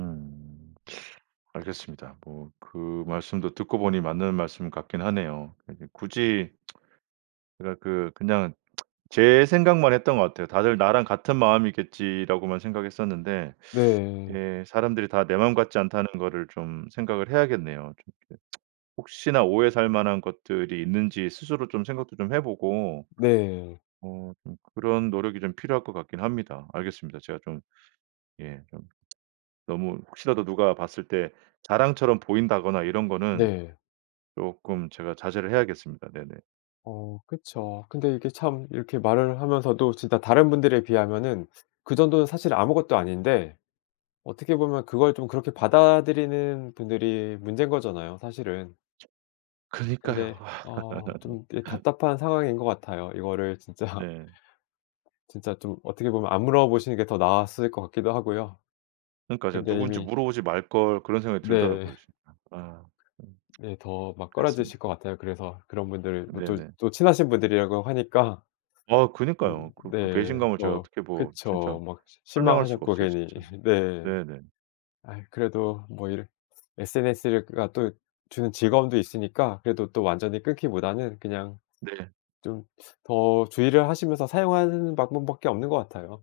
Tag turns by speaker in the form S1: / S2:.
S1: 음. 알겠습니다. 뭐 그 말씀도 듣고 보니 맞는 말씀 같긴 하네요. 이렇게 굳이 뭐랄 그 그냥 제 생각만 했던 것 같아요. '다들 나랑 같은 마음이겠지.'라고만 생각했었는데
S2: 네.
S1: 예 '사람들이 다 내 마음 같지 않다.'는 거를 좀 생각을 해야겠네요. 좀 이렇게 혹시나 오해 살 만한 것들이 있는지 스스로 좀 생각도 좀 해 보고
S2: 네.
S1: 어 좀 그런 노력이 좀 필요할 것 같긴 합니다. 알겠습니다. 제가 좀 예 좀 너무 혹시라도 누가 봤을 때 자랑처럼 보인다거나 이런 거는
S2: 네.
S1: 쪼끔 제가 자제를 해야겠습니다. 네네.
S2: 어 그쵸. 근데 이게 참 이렇게 말을 하면서도 진짜 다른 분들에 비하면은 그 정도는 사실 아무것도 아닌데 어떻게 보면 그걸 좀 그렇게 받아들이는 분들이 문제인 거잖아요 사실은.
S1: 그니까요.
S2: 근데 어 좀 네 답답한 상황인 것 같아요. 이거를 진짜
S1: 네.
S2: 진짜 좀 어떻게 보면 안 물어보시는 게 더 나았을 것 같기도 하고요.
S1: 그니까 제가
S2: 근데
S1: '누군지
S2: 이미
S1: 물어보지 말 걸.' 그런 생각이
S2: 네.
S1: 들더라고요 진짜. 아 음.
S2: 네 더 막
S1: 그랬습니다.
S2: 꺼려지실 것 같아요. 그래서 그런 분들 뭐 또
S1: 네네.
S2: 또 친하신 분들이라고 하니까.
S1: 아
S2: 그냥
S1: 그니까요. 그 그
S2: 네
S1: 배신감을 제가
S2: 뭐
S1: 어떻게 뭐 진짜
S2: 그쵸. 막 시
S1: 설명할 수가
S2: 실망하셨고
S1: 없어요
S2: 괜히
S1: 진짜.
S2: 흐 네.
S1: 네네.
S2: 아이 그래도 뭐 이렇 SNS가 또 주는 즐거움도 있으니까 그래도 또 완전히 끊기보다는 그냥
S1: 네.
S2: 좀 더 주의를 하시면서 사용하는 방법밖에 없는 것 같아요.